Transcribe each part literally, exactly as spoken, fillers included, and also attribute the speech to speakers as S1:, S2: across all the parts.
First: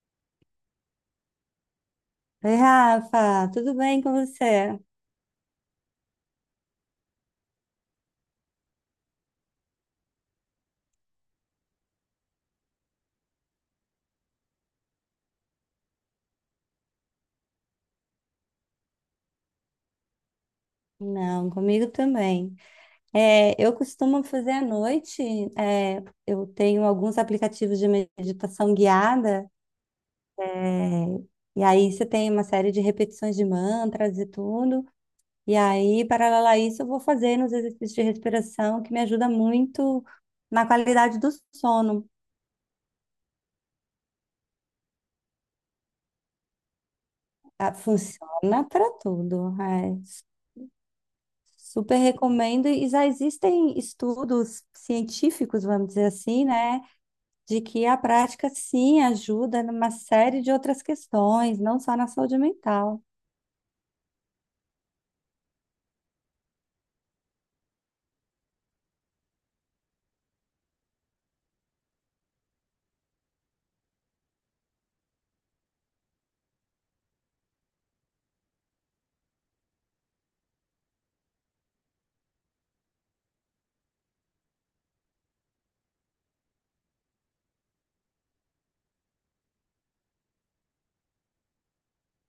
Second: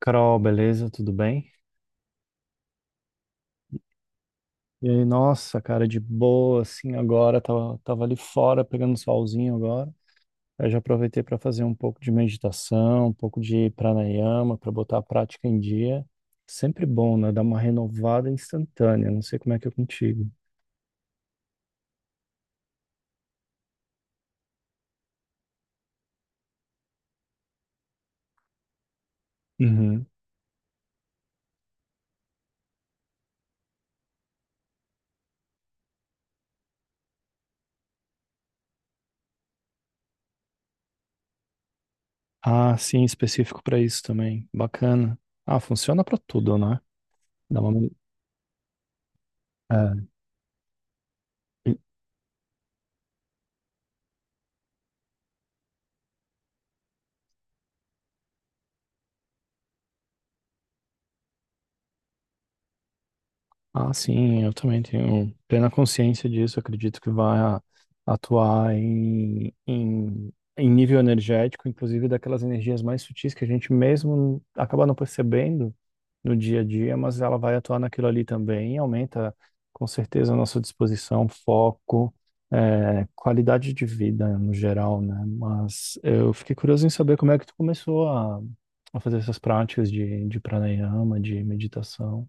S1: Carol, beleza? Tudo bem?
S2: Oi, Rafa, tudo bem com você?
S1: E aí, nossa, cara, de boa, assim, agora, tava, tava ali fora pegando solzinho agora. Eu já aproveitei para fazer um pouco de meditação, um pouco de pranayama, para botar a prática em dia. Sempre bom, né? Dar uma renovada instantânea. Não sei como é que é contigo.
S2: Não, comigo também. É, eu costumo fazer à noite, é, eu tenho alguns aplicativos de meditação guiada,
S1: Uhum.
S2: é, e aí você tem uma série de repetições de mantras e tudo, e aí, paralelo a isso, eu vou fazendo os exercícios de respiração, que me ajuda muito na qualidade do sono.
S1: Ah, sim, específico para isso também. Bacana. Ah, funciona para tudo, né? Dá
S2: Ah,
S1: uma...
S2: funciona para tudo, é.
S1: É.
S2: Super recomendo, e já existem estudos científicos, vamos dizer assim, né, de que a prática sim ajuda numa série de outras questões, não só na saúde mental.
S1: Ah, sim, eu também tenho plena consciência disso. Acredito que vai a- atuar em, em, em nível energético, inclusive daquelas energias mais sutis que a gente mesmo acaba não percebendo no dia a dia, mas ela vai atuar naquilo ali também e aumenta com certeza a nossa disposição, foco, eh, qualidade de vida no geral, né? Mas eu fiquei curioso em saber como é que tu começou a, a fazer essas práticas de, de pranayama, de meditação.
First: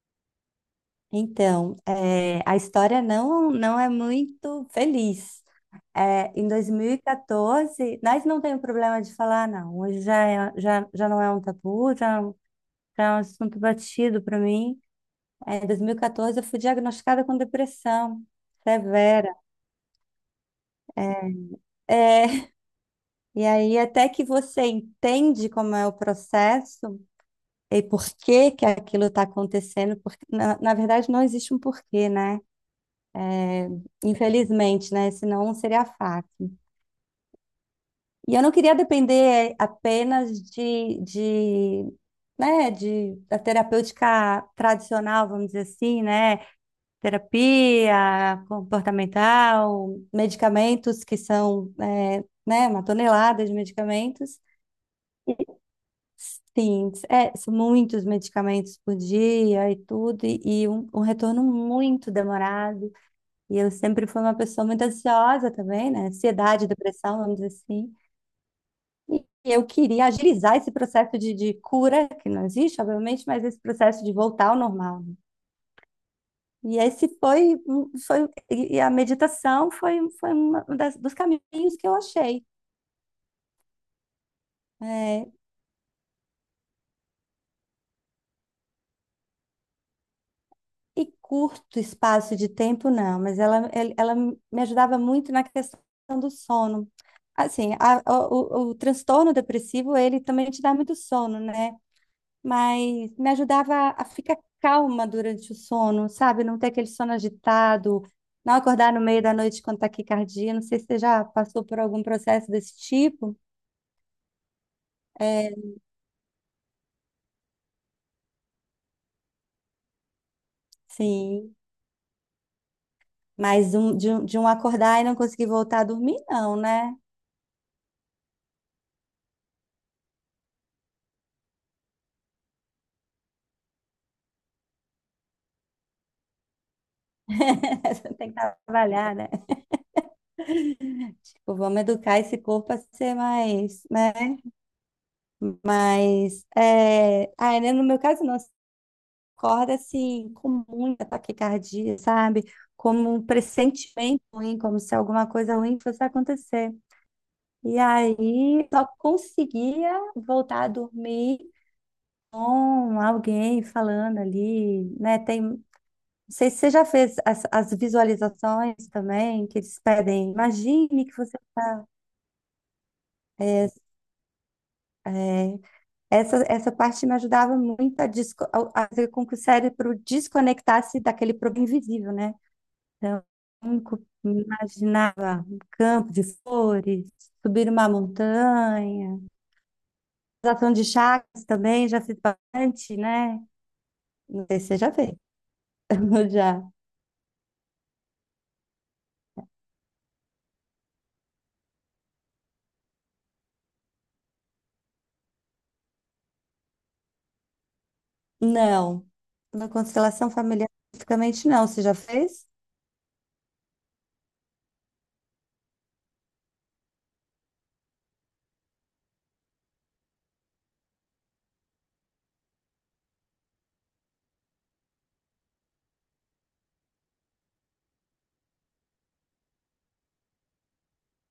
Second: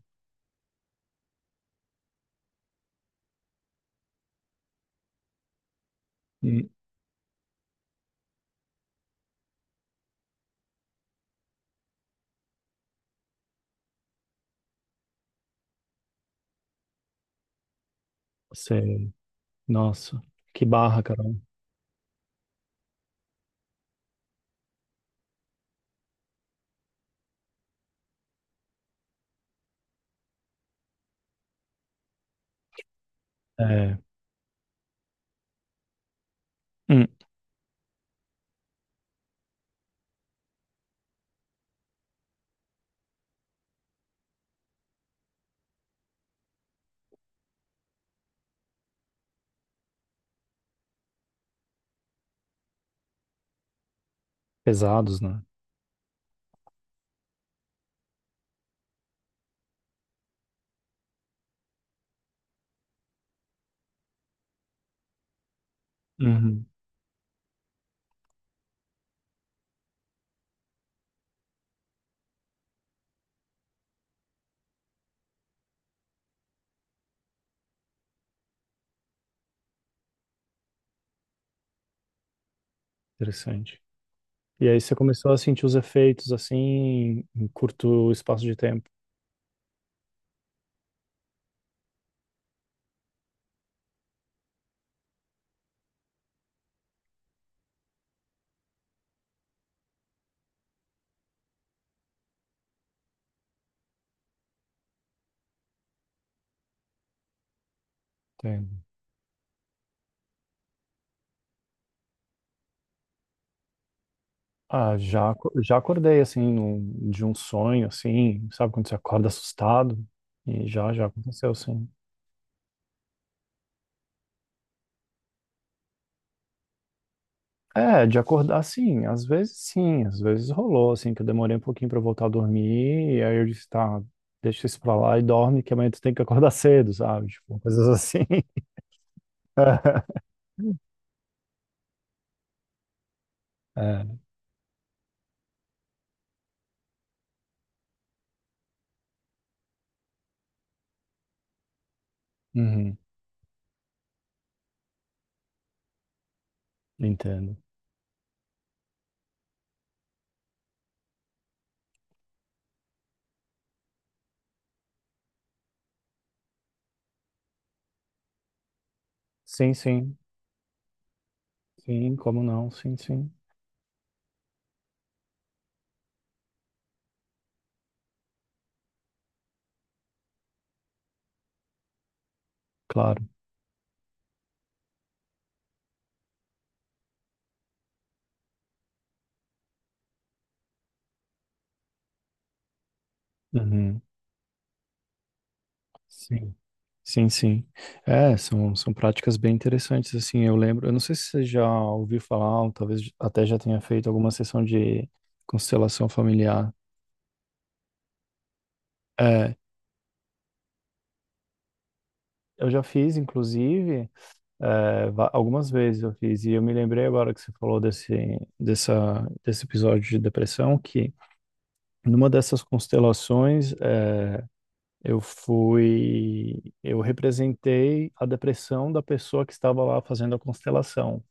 S2: Então, eh, a história não, não é muito feliz. É, em
S1: E
S2: dois mil e quatorze, nós não temos problema de falar, não. Hoje já, é- já, já não é um tabu, já, é um- já é um assunto batido para mim. É, em dois mil e quatorze, eu fui diagnosticada com depressão
S1: você.
S2: severa.
S1: Nossa, que barra, Carol.
S2: É, e aí, até que você entende como é o processo e por que que aquilo está acontecendo, porque na, na verdade não existe um porquê, né?
S1: É,
S2: Infelizmente, né? Senão seria fácil.
S1: hum,
S2: E eu não queria depender apenas de, de, né, de, da terapêutica tradicional, vamos dizer assim, né? Terapia comportamental, medicamentos que são, é, né, uma tonelada de medicamentos.
S1: pesados, né?
S2: Sim, é, são muitos medicamentos por dia e tudo, e, e um, um retorno muito demorado. E eu sempre fui uma pessoa muito ansiosa também, né?
S1: Uhum.
S2: Ansiedade, depressão, vamos dizer assim. E eu queria agilizar esse processo de, de cura, que não existe, obviamente, mas esse processo de voltar ao normal, né? E esse foi, um- foi e e a meditação foi, foi um dos caminhos que eu achei.
S1: Interessante. E aí você começou
S2: É,
S1: a sentir os efeitos assim em curto espaço de tempo.
S2: e curto espaço de tempo, não, mas ela, el- ela me ajudava muito na questão do sono. Assim, a- o, o- o transtorno depressivo, ele também te dá muito sono, né? Mas me ajudava a ficar calma durante o sono, sabe? Não ter aquele sono agitado, não
S1: Entendo.
S2: acordar no meio da noite com taquicardia. Não sei se você já passou por algum processo desse tipo.
S1: Ah, já,
S2: É,
S1: aco- já acordei assim num- de um sonho assim, sabe quando você acorda assustado? E já já aconteceu
S2: sim.
S1: sim.
S2: Mas um, de, um- de um acordar e não conseguir voltar a dormir, não, né?
S1: É, de acordar sim, às vezes sim, às vezes rolou assim que eu demorei um pouquinho pra voltar a dormir e aí eu disse, tá, deixa isso pra lá e dorme que amanhã tu tem que acordar cedo, sabe? Tipo, coisas
S2: Você
S1: assim.
S2: tem que trabalhar, né? Tipo, vamos educar esse corpo a ser mais, né?
S1: É,
S2: Mas, é... ah, né, no meu caso, não. Você acorda assim, com muita taquicardia, sabe?
S1: uhum,
S2: Como um pressentimento ruim, como se alguma coisa ruim fosse acontecer.
S1: entendo.
S2: E aí, só conseguia voltar a dormir com alguém falando ali, né? Tem, não sei se você já fez as, as visualizações também, que
S1: Sim,
S2: eles
S1: sim,
S2: pedem. Imagine que você
S1: sim, como não? Sim, sim,
S2: está... Essa, essa parte me ajudava muito a, desco- a- a fazer com que o cérebro desconectasse daquele problema invisível, né? Então,
S1: claro.
S2: eu imaginava um campo de flores, subir uma montanha, ação de chakras também, já fiz bastante, né?
S1: Uhum,
S2: Não sei se você já fez.
S1: sim,
S2: Já.
S1: sim, sim. É, são, são práticas bem interessantes, assim, eu lembro, eu não sei se você já ouviu falar, ou talvez até já tenha feito alguma sessão de constelação familiar.
S2: Não.
S1: É,
S2: Na constelação familiar, especificamente, não. Você já fez?
S1: eu já fiz, inclusive, é, va- algumas vezes eu fiz, e eu me lembrei agora que você falou desse, dessa, desse episódio de depressão, que numa dessas constelações, é, eu fui, eu representei a depressão da pessoa que estava lá fazendo a constelação.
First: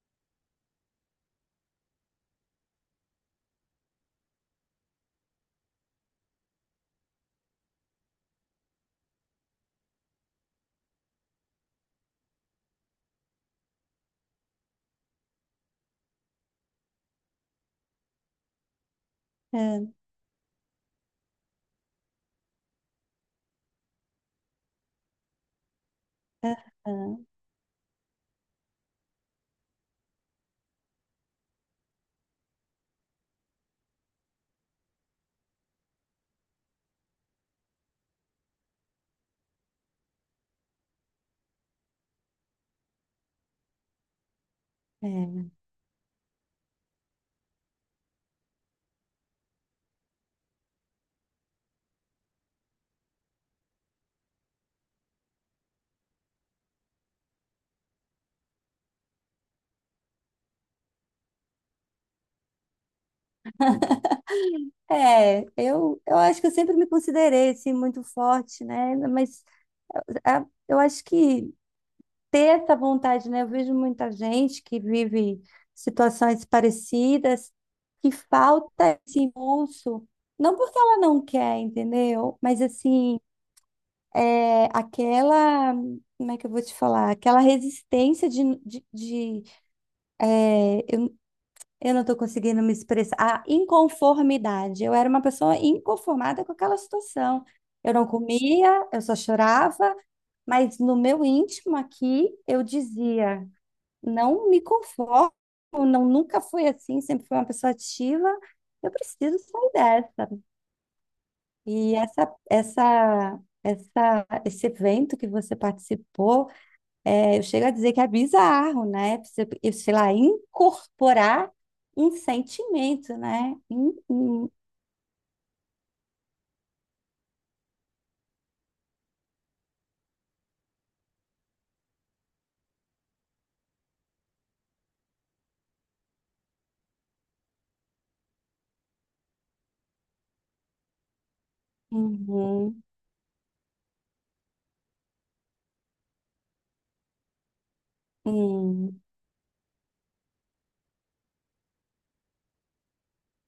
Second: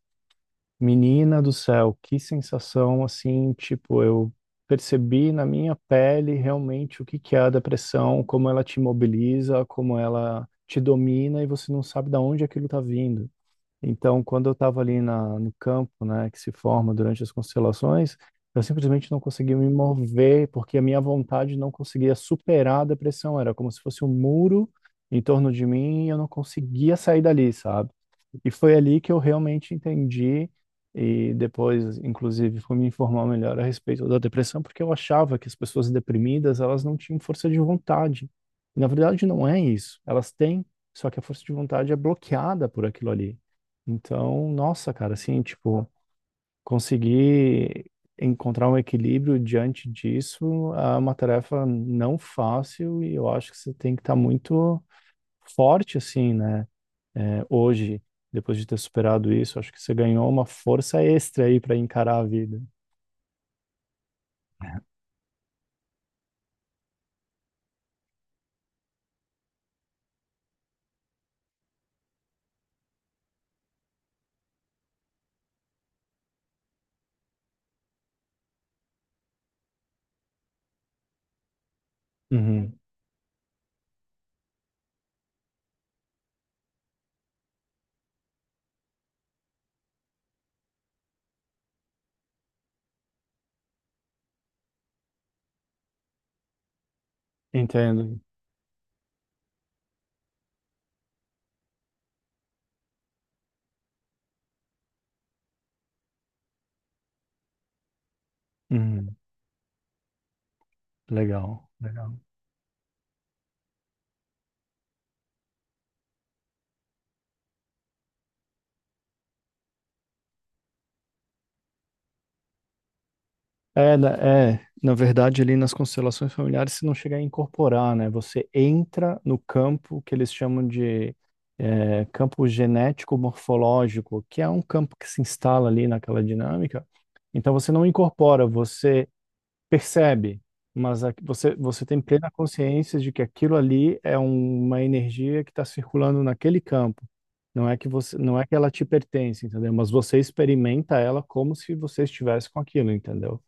S1: Menina do céu, que sensação assim, tipo, eu percebi na minha pele realmente o que que é a depressão, como ela te mobiliza, como ela te domina e você não sabe de onde aquilo está vindo. Então, quando eu estava ali na, no campo, né, que se forma durante as constelações, eu simplesmente não conseguia me
S2: É.
S1: mover, porque a minha vontade não conseguia superar a depressão. Era como se fosse um muro em torno de mim e eu não conseguia sair
S2: Aham,
S1: dali, sabe? E foi ali que eu realmente entendi, e depois, inclusive, fui me informar melhor a respeito da depressão, porque eu achava que as pessoas deprimidas, elas não tinham força de vontade. E, na verdade, não é isso. Elas têm, só que a força de vontade é bloqueada por aquilo ali. Então, nossa, cara, assim, tipo, conseguir encontrar um equilíbrio diante disso é uma tarefa não fácil e eu acho que você tem que estar muito forte, assim, né? É, hoje, depois de ter superado isso, acho que você ganhou uma força extra aí para encarar a vida.
S2: é, é, eu, eu acho que eu sempre me considerei assim, muito forte, né? Mas é- eu acho que ter essa vontade, né? Eu vejo muita gente que vive situações parecidas, que falta esse impulso, não porque ela não quer, entendeu? Mas
S1: Uhum,
S2: assim, é aquela, como é que eu vou te falar? Aquela resistência de, de, de- eu, eu não estou conseguindo me expressar, a inconformidade. Eu era uma pessoa inconformada com aquela situação. Eu não
S1: entendo.
S2: comia, eu só chorava. Mas no meu íntimo aqui, eu dizia, não me conformo, não, nunca fui assim, sempre fui uma pessoa ativa, eu
S1: Uhum,
S2: preciso sair dessa.
S1: legal.
S2: E
S1: Legal.
S2: essa, essa, essa, esse evento que você participou, é, eu chego a dizer que é bizarro, né? Você, eu sei lá, incorporar um sentimento, né? Hum,
S1: É, na-
S2: hum,
S1: é, na verdade, ali nas constelações familiares, você não chega a incorporar, né? Você entra no campo que eles chamam de é, campo genético-morfológico, que é um campo que se instala ali naquela dinâmica. Então, você não incorpora, você percebe, mas a- você, você tem plena
S2: uhum,
S1: consciência de que aquilo ali é um- uma energia que está circulando naquele campo. Não é que você,
S2: hum.
S1: não é que ela te
S2: Hum.
S1: pertence, entendeu? Mas você experimenta ela como se você estivesse com aquilo, entendeu?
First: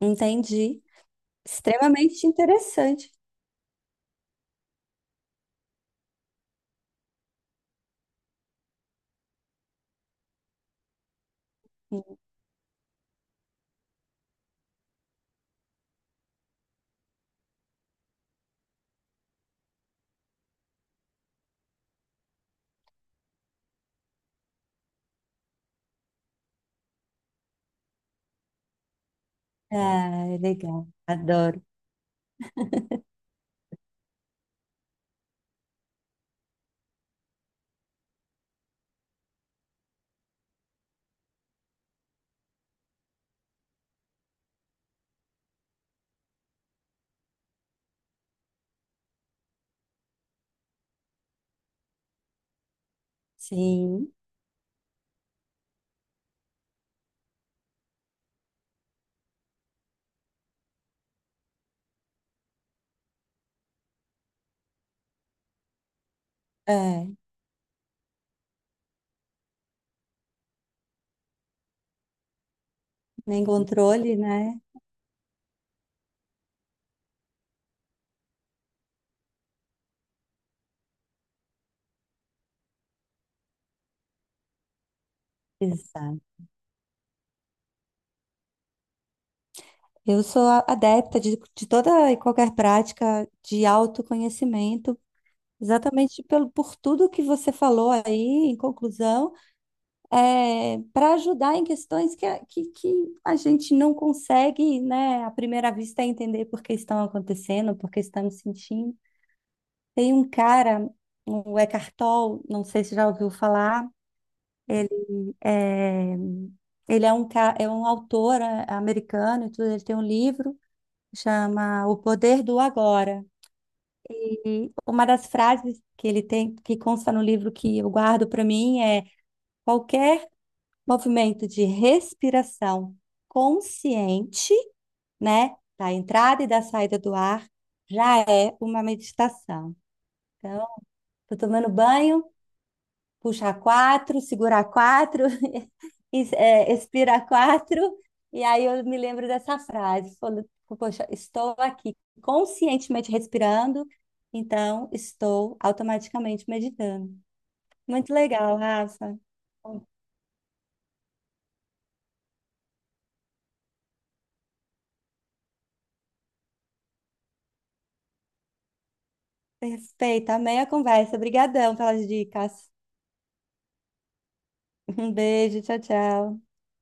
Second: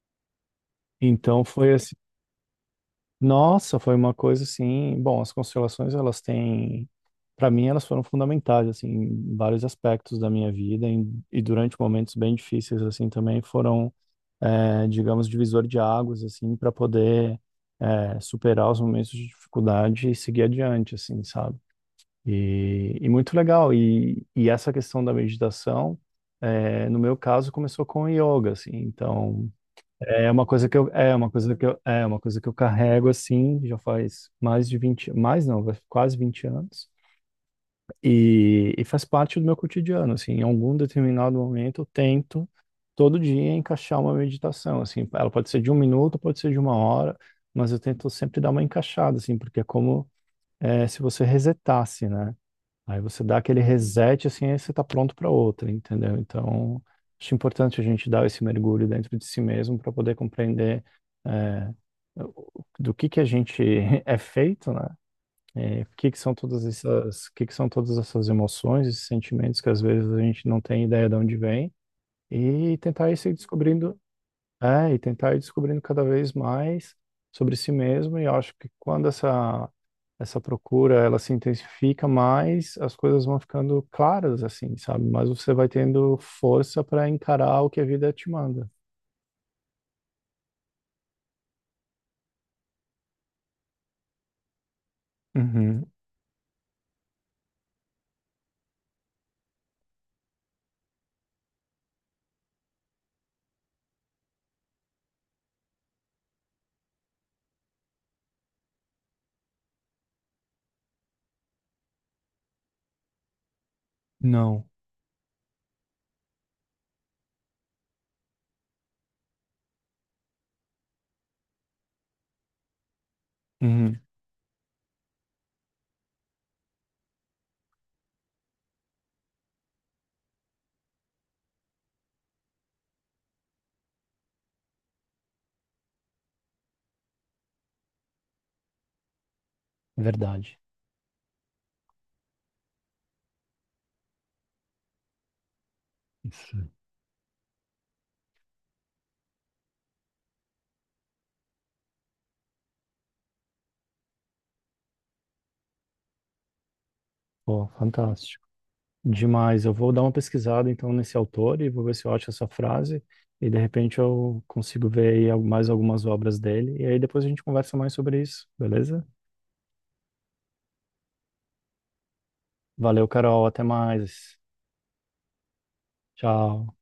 S2: Entendi.
S1: Então foi assim,
S2: Extremamente interessante.
S1: nossa, foi uma coisa assim, bom, as constelações elas têm, para mim elas foram fundamentais assim, em vários aspectos da minha vida em- e durante momentos bem difíceis assim também foram, eh, digamos, divisor de águas assim para poder eh, superar os momentos de dificuldade e seguir adiante assim, sabe? E, e muito legal e, e essa questão da meditação eh, no meu caso começou com o yoga assim, então
S2: Ah,
S1: é uma coisa que
S2: legal,
S1: eu, é uma coisa
S2: adoro.
S1: que eu, é uma coisa que eu carrego assim, já faz mais de vinte mais não, vai- quase vinte anos. E, e faz parte do meu cotidiano, assim, em algum determinado momento eu tento todo dia encaixar uma meditação, assim, ela pode ser de um minuto, pode ser de uma hora, mas eu tento sempre dar uma encaixada, assim, porque é como é, se você resetasse, né? Aí você dá aquele
S2: Sim,
S1: reset, assim, aí você tá pronto para outra, entendeu? Então, acho importante a gente dar esse mergulho dentro de si mesmo para poder compreender é, o- do que que a gente é feito, né? É, o que que são todas
S2: é,
S1: essas, o que que são todas essas emoções, esses sentimentos que às vezes a gente não tem ideia de onde vem e tentar ir se
S2: nem
S1: descobrindo
S2: controle, né?
S1: é, e tentar ir descobrindo cada vez mais sobre si mesmo, e eu acho que quando essa, essa procura ela se intensifica mais, as coisas vão ficando claras, assim, sabe? Mas você vai tendo
S2: Exato.
S1: força para encarar o que a vida te manda.
S2: Eu sou a- adepta de, de toda e qualquer prática de autoconhecimento,
S1: Uhum.
S2: exatamente pelo, por tudo que você falou aí, em conclusão, é, para ajudar em questões que, a- que, que a gente não consegue, né, à primeira vista, entender por que estão acontecendo, por que estamos sentindo. Tem um cara, o Eckhart Tolle, não sei se já ouviu falar.
S1: Não.
S2: É, ele é um, ca- é um autor é, americano e tudo, ele tem um livro que chama O Poder do Agora.
S1: Uhum.
S2: E uma das frases que ele tem, que consta no livro que eu guardo para mim é: qualquer movimento de respiração consciente, né, da entrada e da saída do ar, já é uma meditação.
S1: Verdade.
S2: Então, tô tomando banho, puxar quatro, segurar quatro e,
S1: Isso.
S2: é, expira quatro, e aí eu me lembro dessa frase, quando, poxa, estou aqui conscientemente respirando, então estou automaticamente meditando.
S1: Pô,
S2: Muito
S1: fantástico.
S2: legal, Rafa.
S1: Demais. Eu vou dar uma pesquisada então nesse autor e vou ver se eu acho essa frase, e de repente eu consigo ver aí al- mais algumas obras dele, e aí depois a gente conversa mais sobre isso, beleza?
S2: Perfeito, amei a conversa. Obrigadão pelas dicas.
S1: Valeu, Carol. Até mais.
S2: Um beijo, tchau, tchau.
S1: Tchau.